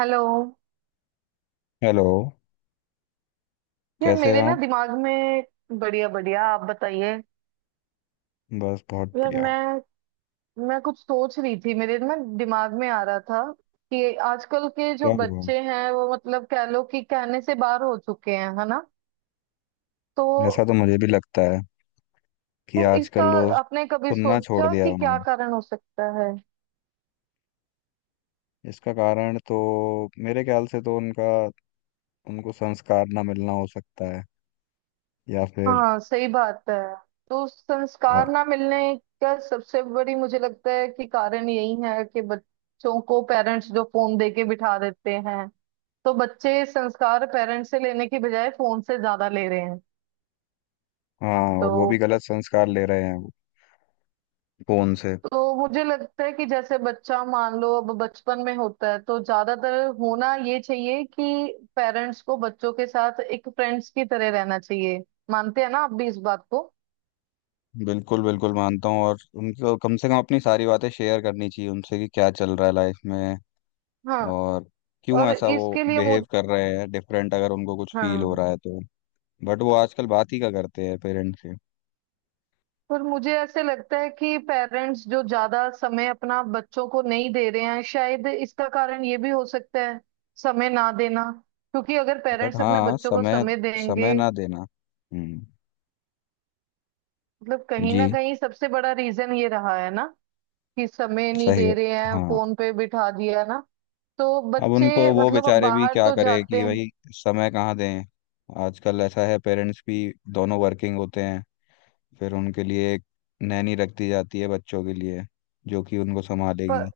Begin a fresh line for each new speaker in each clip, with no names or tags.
Hello.
Hello.
यार
कैसे हैं
मेरे ना
आप?
दिमाग में। बढ़िया बढ़िया, आप बताइए।
बस बहुत
यार
बढ़िया।
मैं कुछ सोच रही थी, मेरे ना दिमाग में आ रहा था कि आजकल के जो
क्या हुआ?
बच्चे हैं वो मतलब कह लो कि कहने से बाहर हो चुके हैं, है ना। तो
ऐसा तो मुझे भी लगता है कि
तो इसका
आजकल लोग
आपने कभी
सुनना छोड़
सोचा
दिया है
कि क्या
उन्होंने।
कारण हो सकता है।
इसका कारण तो मेरे ख्याल से तो उनका उनको संस्कार ना मिलना हो सकता है, या फिर
हाँ, सही बात है। तो संस्कार
और-।
ना मिलने का सबसे बड़ी मुझे लगता है कि कारण यही है कि बच्चों को पेरेंट्स जो फोन दे के बिठा देते हैं, तो बच्चे संस्कार पेरेंट्स से लेने की बजाय फोन से ज्यादा ले रहे हैं।
हाँ, और वो भी
तो
गलत संस्कार ले रहे हैं वो फोन से।
तो मुझे लगता है कि जैसे बच्चा मान लो अब बचपन में होता है तो ज्यादातर होना ये चाहिए कि पेरेंट्स को बच्चों के साथ एक फ्रेंड्स की तरह रहना चाहिए। मानते हैं ना आप भी इस बात को।
बिल्कुल बिल्कुल मानता हूँ, और उनको कम से कम अपनी सारी बातें शेयर करनी चाहिए उनसे कि क्या चल रहा है लाइफ में।
हाँ।
और क्यों
और
ऐसा वो
इसके लिए
बिहेव
मुझे।
कर रहे हैं डिफरेंट, अगर उनको कुछ फील हो
हाँ।
रहा है तो। बट वो आजकल बात ही का करते हैं पेरेंट्स से।
पर मुझे ऐसे लगता है कि पेरेंट्स जो ज्यादा समय अपना बच्चों को नहीं दे रहे हैं, शायद इसका कारण ये भी हो सकता है, समय ना देना। क्योंकि अगर
बट
पेरेंट्स अपने
हाँ,
बच्चों को
समय,
समय देंगे,
समय ना देना। हम्म।
मतलब कहीं
जी।
ना कहीं सबसे बड़ा रीजन ये रहा है ना कि समय नहीं
सही
दे रहे
बात-,
हैं,
हाँ।
फोन पे बिठा दिया ना तो
अब
बच्चे।
उनको वो
मतलब अब
बेचारे भी
बाहर
क्या
तो
करें
जाते
कि
हैं
भाई समय कहाँ दें। आजकल ऐसा है, पेरेंट्स भी दोनों वर्किंग होते हैं, फिर उनके लिए एक नैनी रख दी जाती है बच्चों के लिए, जो कि उनको
पर
संभालेगी।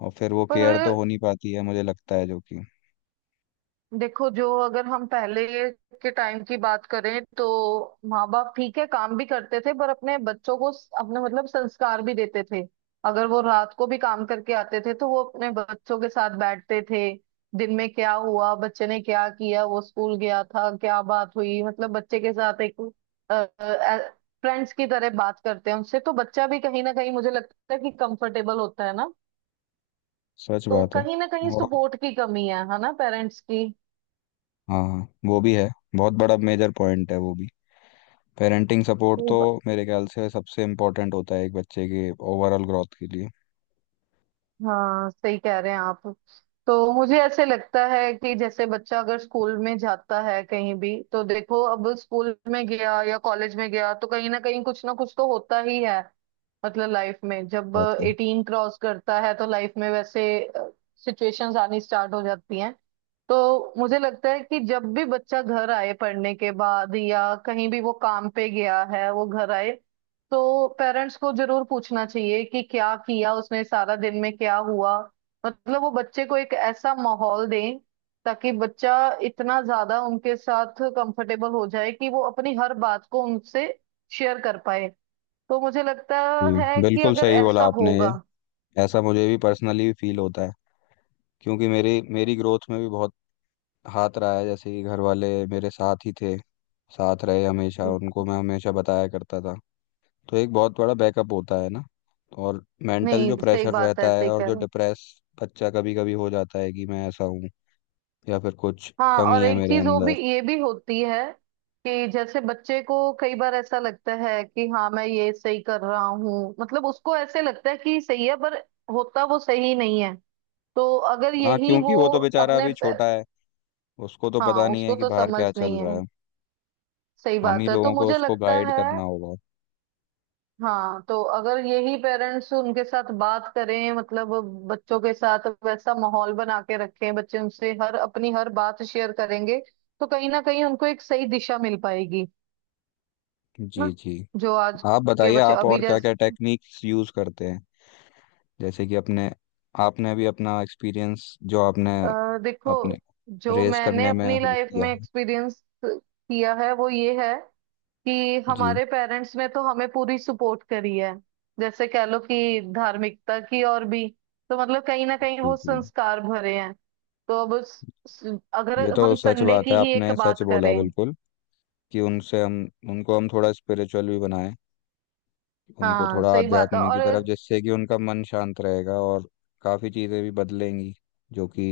और फिर वो केयर तो
पर
हो नहीं पाती है, मुझे लगता है जो कि
देखो, जो अगर हम पहले के टाइम की बात करें तो माँ बाप ठीक है काम भी करते थे पर अपने बच्चों को अपने मतलब संस्कार भी देते थे। अगर वो रात को भी काम करके आते थे तो वो अपने बच्चों के साथ बैठते थे, दिन में क्या हुआ, बच्चे ने क्या किया, वो स्कूल गया था, क्या बात हुई, मतलब बच्चे के साथ एक फ्रेंड्स की तरह बात करते हैं उनसे, तो बच्चा भी कहीं ना कहीं मुझे लगता है कि कंफर्टेबल होता है ना।
सच
तो
बात है।
कहीं ना कहीं
और
सपोर्ट की कमी है ना पेरेंट्स की।
हाँ, वो भी है, बहुत बड़ा मेजर पॉइंट है वो भी। पेरेंटिंग सपोर्ट तो मेरे ख्याल से सबसे इम्पोर्टेंट होता है एक बच्चे के ओवरऑल ग्रोथ के लिए।
हाँ, सही कह रहे हैं आप। तो मुझे ऐसे लगता है कि जैसे बच्चा अगर स्कूल में जाता है कहीं भी, तो देखो अब स्कूल में गया या कॉलेज में गया तो कहीं ना कहीं कुछ ना कुछ तो होता ही है। मतलब लाइफ में जब
बात है।
18 क्रॉस करता है तो लाइफ में वैसे सिचुएशंस आनी स्टार्ट हो जाती हैं। तो मुझे लगता है कि जब भी बच्चा घर आए पढ़ने के बाद या कहीं भी वो काम पे गया है वो घर आए, तो पेरेंट्स को जरूर पूछना चाहिए कि क्या किया उसने सारा दिन, में क्या हुआ। मतलब वो बच्चे को एक ऐसा माहौल दें ताकि बच्चा इतना ज्यादा उनके साथ कंफर्टेबल हो जाए कि वो अपनी हर बात को उनसे शेयर कर पाए। तो मुझे लगता
जी,
है कि
बिल्कुल
अगर
सही बोला
ऐसा
आपने ये।
होगा।
ऐसा मुझे भी पर्सनली फील होता है, क्योंकि मेरी मेरी ग्रोथ में भी बहुत हाथ रहा है, जैसे कि घर वाले मेरे साथ ही थे, साथ रहे हमेशा, उनको मैं हमेशा बताया करता था। तो एक बहुत बड़ा बैकअप होता है ना। और मेंटल जो
नहीं, सही
प्रेशर
बात है,
रहता है
सही
और
कह
जो
रहे हो।
डिप्रेस बच्चा कभी कभी हो जाता है कि मैं ऐसा हूँ या फिर कुछ
हाँ,
कमी
और
है
एक
मेरे
चीज वो
अंदर।
भी, ये भी होती है कि जैसे बच्चे को कई बार ऐसा लगता है कि हाँ मैं ये सही कर रहा हूँ, मतलब उसको ऐसे लगता है कि सही है पर होता वो सही नहीं है। तो अगर
हाँ,
यही
क्योंकि
वो
वो तो बेचारा
अपने
अभी छोटा है। उसको तो
हाँ,
पता नहीं
उसको
है कि
तो
बाहर
समझ
क्या चल
नहीं
रहा
है।
है।
सही
हम ही
बात है, तो
लोगों को
मुझे
उसको
लगता
गाइड
है।
करना होगा।
हाँ, तो अगर यही पेरेंट्स उनके साथ बात करें, मतलब बच्चों के साथ वैसा माहौल बना के रखें, बच्चे उनसे हर अपनी हर बात शेयर करेंगे, तो कहीं ना कहीं उनको एक सही दिशा मिल पाएगी
जी
ना।
जी।
जो आज
आप
के
बताइए,
बच्चे
आप
अभी
और क्या क्या
जैसे
टेक्निक्स यूज करते हैं, जैसे कि अपने, आपने भी अपना एक्सपीरियंस जो आपने
देखो,
अपने
जो
रेस
मैंने
करने में
अपनी
हो
लाइफ
किया
में
हो।
एक्सपीरियंस किया है वो ये है कि
जी
हमारे पेरेंट्स ने तो हमें पूरी सपोर्ट करी है, जैसे कह लो कि धार्मिकता की और भी। तो मतलब कहीं ना कहीं
जी।
वो
जी,
संस्कार भरे हैं। तो अब अगर
ये तो
हम
सच
संडे
बात
की
है,
ही एक
आपने सच
बात
बोला
करें।
बिल्कुल। कि उनसे हम, उनको हम थोड़ा स्पिरिचुअल भी बनाएं, उनको
हाँ,
थोड़ा
सही बात है।
आध्यात्म की
और
तरफ, जिससे कि उनका मन शांत रहेगा और काफ़ी चीज़ें भी बदलेंगी, जो कि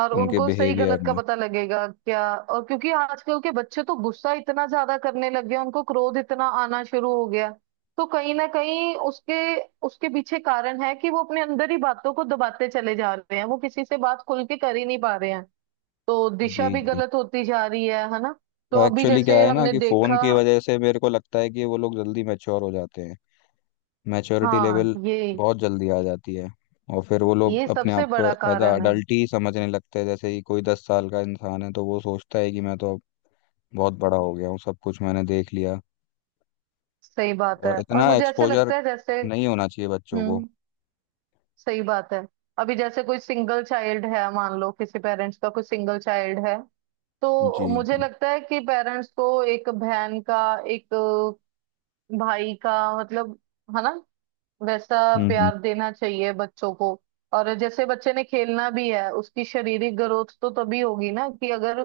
और
उनके
उनको सही
बिहेवियर
गलत का
में।
पता लगेगा, क्या। और क्योंकि आजकल के बच्चे तो गुस्सा इतना ज्यादा करने लग गए, उनको क्रोध इतना आना शुरू हो गया, तो कहीं ना कहीं उसके उसके पीछे कारण है कि वो अपने अंदर ही बातों को दबाते चले जा रहे हैं, वो किसी से बात खुल के कर ही नहीं पा रहे हैं। तो दिशा
जी
भी
जी।
गलत होती जा रही है ना। तो
तो
अभी
एक्चुअली क्या
जैसे
है ना
हमने
कि फ़ोन
देखा।
की वजह से मेरे को लगता है कि वो लोग जल्दी मैच्योर हो जाते हैं। मैच्योरिटी
हाँ,
लेवल
ये
बहुत जल्दी आ जाती है, और फिर वो लोग
ये
अपने आप
सबसे
को
बड़ा
एज अ
कारण है।
अडल्ट ही समझने लगते हैं। जैसे ही कोई 10 साल का इंसान है तो वो सोचता है कि मैं तो अब बहुत बड़ा हो गया हूँ, सब कुछ मैंने देख लिया।
सही बात है,
और
और
इतना
मुझे ऐसे
एक्सपोजर
लगता है जैसे।
नहीं होना चाहिए बच्चों को।
हम्म, सही बात है। अभी जैसे कोई सिंगल चाइल्ड है, मान लो किसी पेरेंट्स का कोई सिंगल चाइल्ड है, तो
जी
मुझे
जी।
लगता है कि पेरेंट्स को एक बहन का, एक भाई का, मतलब, है ना, वैसा
हम्म।
प्यार देना चाहिए बच्चों को। और जैसे बच्चे ने खेलना भी है, उसकी शारीरिक ग्रोथ तो तभी होगी ना कि अगर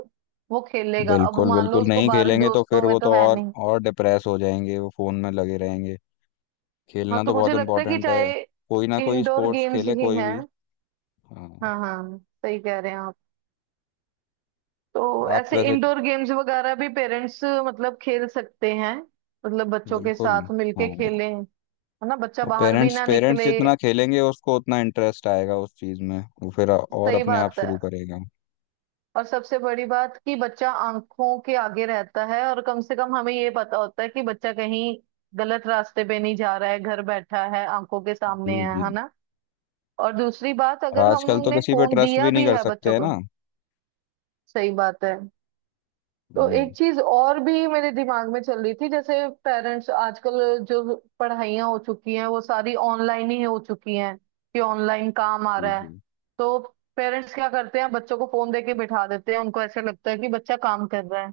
वो खेलेगा। अब
बिल्कुल
मान लो
बिल्कुल,
उसको
नहीं
बाहरी
खेलेंगे तो
दोस्तों
फिर
में
वो
तो
तो
है नहीं।
और डिप्रेस हो जाएंगे, वो फ़ोन में लगे रहेंगे।
हाँ,
खेलना
तो
तो बहुत
मुझे लगता है कि
इम्पोर्टेंट है।
चाहे
कोई ना कोई
इंडोर
स्पोर्ट्स
गेम्स
खेले,
ही
कोई
हैं।
भी। हाँ।
हाँ हाँ, सही कह रहे हैं आप। तो
आप
ऐसे
वैसे।
इंडोर गेम्स वगैरह भी पेरेंट्स मतलब खेल सकते हैं, मतलब बच्चों के
बिल्कुल।
साथ मिलके
हाँ।
खेलें, है ना, बच्चा
और
बाहर भी
पेरेंट्स,
ना
पेरेंट्स
निकले।
जितना खेलेंगे उसको उतना इंटरेस्ट आएगा उस चीज़ में, वो फिर और
सही
अपने आप
बात है।
शुरू करेगा।
और सबसे बड़ी बात कि बच्चा आंखों के आगे रहता है और कम से कम हमें ये पता होता है कि बच्चा कहीं गलत रास्ते पे नहीं जा रहा है, घर बैठा है, आंखों के
जी
सामने है
जी।
है ना। और दूसरी बात,
और
अगर
आजकल तो
हमने
किसी पे
फोन
ट्रस्ट
दिया
भी नहीं
भी
कर
है
सकते
बच्चों
है
को।
ना।
सही बात है। तो एक
हम्म।
चीज और भी मेरे दिमाग में चल रही थी, जैसे पेरेंट्स आजकल जो पढ़ाइयाँ हो चुकी हैं वो सारी ऑनलाइन ही हो चुकी हैं, कि ऑनलाइन काम आ
जी
रहा है,
जी।
तो पेरेंट्स क्या करते हैं, बच्चों को फोन देके बिठा देते हैं, उनको ऐसे लगता है कि बच्चा काम कर रहा है।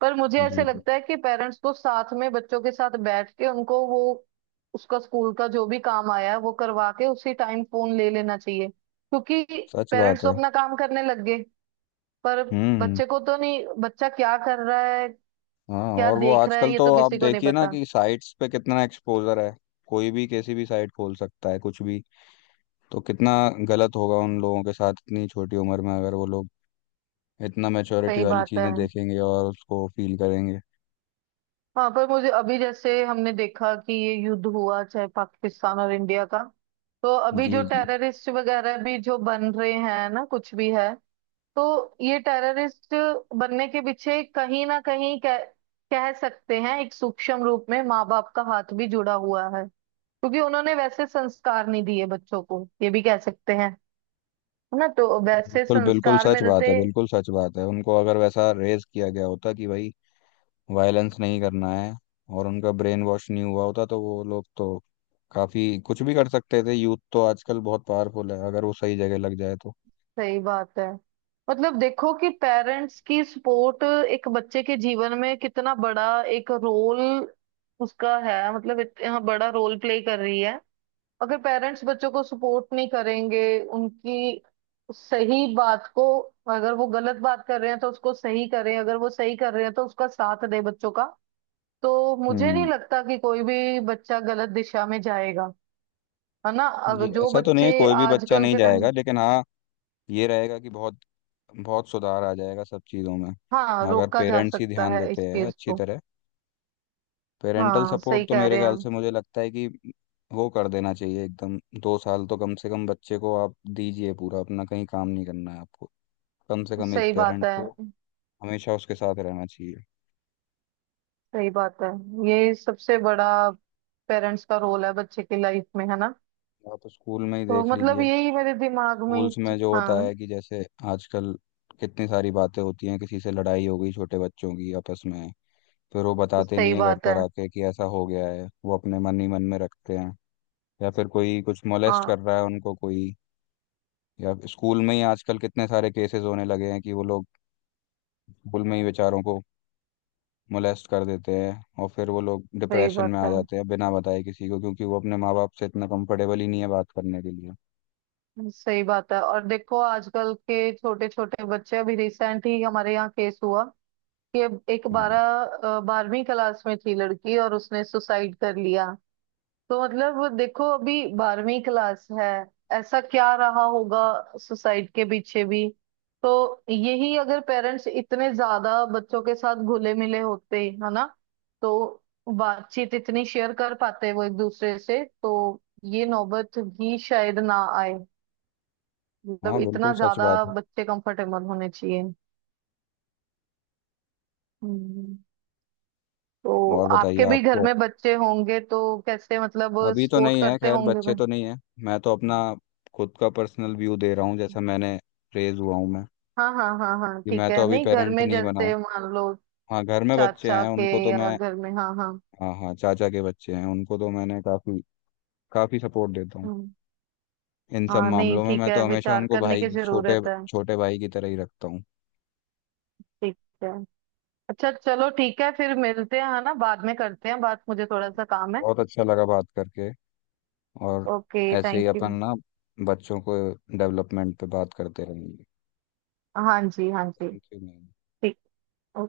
पर मुझे ऐसे
जी जी।
लगता है कि पेरेंट्स को साथ में बच्चों के साथ बैठ के उनको वो उसका स्कूल का जो भी काम आया है वो करवा के उसी टाइम फोन ले लेना चाहिए, क्योंकि
सच
पेरेंट्स
बात
तो
है।
अपना काम करने लग गए पर
हम्म हम्म।
बच्चे को तो नहीं, बच्चा क्या कर रहा है,
हाँ,
क्या
और वो
देख रहा है
आजकल
ये तो
तो आप
किसी को नहीं
देखिए ना
पता।
कि साइट्स पे कितना एक्सपोजर है। कोई भी किसी भी साइट खोल सकता है कुछ भी, तो कितना गलत होगा उन लोगों के साथ इतनी छोटी उम्र में अगर वो लोग इतना मैच्योरिटी
सही
वाली
बात है।
चीज़ें देखेंगे और उसको फील करेंगे।
हाँ, पर मुझे अभी जैसे हमने देखा कि ये युद्ध हुआ, चाहे पाकिस्तान और इंडिया का, तो अभी
जी
जो
जी।
टेररिस्ट वगैरह भी जो बन रहे हैं ना कुछ भी है, तो ये टेररिस्ट बनने के पीछे कहीं ना कहीं कह सकते हैं एक सूक्ष्म रूप में माँ बाप का हाथ भी जुड़ा हुआ है, क्योंकि उन्होंने वैसे संस्कार नहीं दिए बच्चों को, ये भी कह सकते हैं, है ना। तो वैसे
बिल्कुल बिल्कुल
संस्कार
सच बात
मिलते।
है, बिल्कुल सच बात है। उनको अगर वैसा रेज किया गया होता कि भाई वायलेंस नहीं करना है, और उनका ब्रेन वॉश नहीं हुआ होता तो वो लोग तो काफ़ी कुछ भी कर सकते थे। यूथ तो आजकल बहुत पावरफुल है, अगर वो सही जगह लग जाए तो।
सही बात है। मतलब देखो कि पेरेंट्स की सपोर्ट एक बच्चे के जीवन में कितना बड़ा एक रोल, उसका है, मतलब इतना बड़ा रोल प्ले कर रही है। अगर पेरेंट्स बच्चों को सपोर्ट नहीं करेंगे उनकी सही बात को, अगर वो गलत बात कर रहे हैं तो उसको सही करें, अगर वो सही कर रहे हैं तो उसका साथ दे बच्चों का, तो मुझे नहीं
हम्म।
लगता कि कोई भी बच्चा गलत दिशा में जाएगा। है ना,
जी,
अगर जो
ऐसा तो नहीं है
बच्चे
कोई भी बच्चा
आजकल
नहीं
के
जाएगा,
टाइम।
लेकिन हाँ ये रहेगा कि बहुत बहुत सुधार आ जाएगा सब चीज़ों में,
हाँ,
अगर
रोका जा
पेरेंट्स ही
सकता
ध्यान
है इस
देते हैं
चीज
अच्छी
को।
तरह। पेरेंटल
हाँ,
सपोर्ट
सही
तो
कह
मेरे
रहे
ख्याल
हैं।
से मुझे लगता है कि वो कर देना चाहिए एकदम। 2 साल तो कम से कम बच्चे को आप दीजिए पूरा अपना, कहीं काम नहीं करना है आपको। कम से कम एक
सही बात
पेरेंट
है।
को हमेशा उसके साथ रहना चाहिए।
सही बात है, ये सबसे बड़ा पेरेंट्स का रोल है बच्चे की लाइफ में, है ना।
आप स्कूल में ही
तो
देख
मतलब
लीजिए,
यही मेरे दिमाग में
स्कूल्स में जो होता
हाँ,
है कि जैसे आजकल कितनी सारी बातें होती हैं, किसी से लड़ाई हो गई छोटे बच्चों की आपस में, फिर वो बताते
सही
नहीं है घर
बात है।
पर आके कि ऐसा हो गया है, वो अपने मन ही मन में रखते हैं। या फिर कोई कुछ मोलेस्ट
हाँ,
कर रहा है उनको कोई, या स्कूल में ही आजकल कितने सारे केसेस होने लगे हैं कि वो लोग स्कूल में ही बेचारों को मोलेस्ट कर देते हैं, और फिर वो लोग
सही
डिप्रेशन
बात
में आ
है,
जाते हैं बिना बताए किसी को, क्योंकि वो अपने माँ बाप से इतना कंफर्टेबल ही नहीं है बात करने के लिए।
सही बात है। और देखो आजकल के छोटे छोटे बच्चे, अभी रिसेंट ही हमारे यहाँ केस हुआ कि एक
हाँ।
बारह अ, 12वीं क्लास में थी लड़की और उसने सुसाइड कर लिया। तो मतलब देखो अभी 12वीं क्लास है, ऐसा क्या रहा होगा सोसाइटी के पीछे भी। तो यही अगर पेरेंट्स इतने ज्यादा बच्चों के साथ घुले मिले होते, है ना, तो बातचीत इतनी शेयर कर पाते वो एक दूसरे से, तो ये नौबत भी शायद ना आए। मतलब
हाँ बिल्कुल
इतना
सच
ज्यादा
बात है।
बच्चे कंफर्टेबल होने चाहिए। हम्म। तो
और बताइए
आपके भी घर
आपको।
में बच्चे होंगे, तो कैसे मतलब
अभी तो
सपोर्ट
नहीं है,
करते
खैर
होंगे
बच्चे
भाई।
तो नहीं है। मैं तो अपना खुद का पर्सनल व्यू दे रहा हूँ, जैसा मैंने रेज हुआ हूँ मैं।
हाँ हाँ हाँ हाँ,
कि
ठीक
मैं तो
है।
अभी
नहीं घर
पेरेंट
में
नहीं बना हूँ।
जैसे मान लो
हाँ, घर में बच्चे
चाचा
हैं
के
उनको तो
या
मैं,
घर में, हाँ हाँ।
हाँ हाँ, चाचा के बच्चे हैं, उनको तो मैंने काफी काफी सपोर्ट देता हूँ
हम्म।
इन सब
हाँ, नहीं
मामलों में।
ठीक
मैं
है,
तो हमेशा
विचार
उनको
करने
भाई,
की
छोटे
जरूरत है।
छोटे भाई की तरह ही रखता हूँ।
ठीक है, अच्छा चलो ठीक है, फिर मिलते हैं, है ना, बाद में करते हैं बात, मुझे थोड़ा सा काम है।
बहुत अच्छा लगा बात करके। और
ओके,
ऐसे
थैंक
ही
यू।
अपन ना बच्चों को डेवलपमेंट पे बात करते रहेंगे।
हाँ जी, हाँ जी।
Thank you ma'am.
ठीक।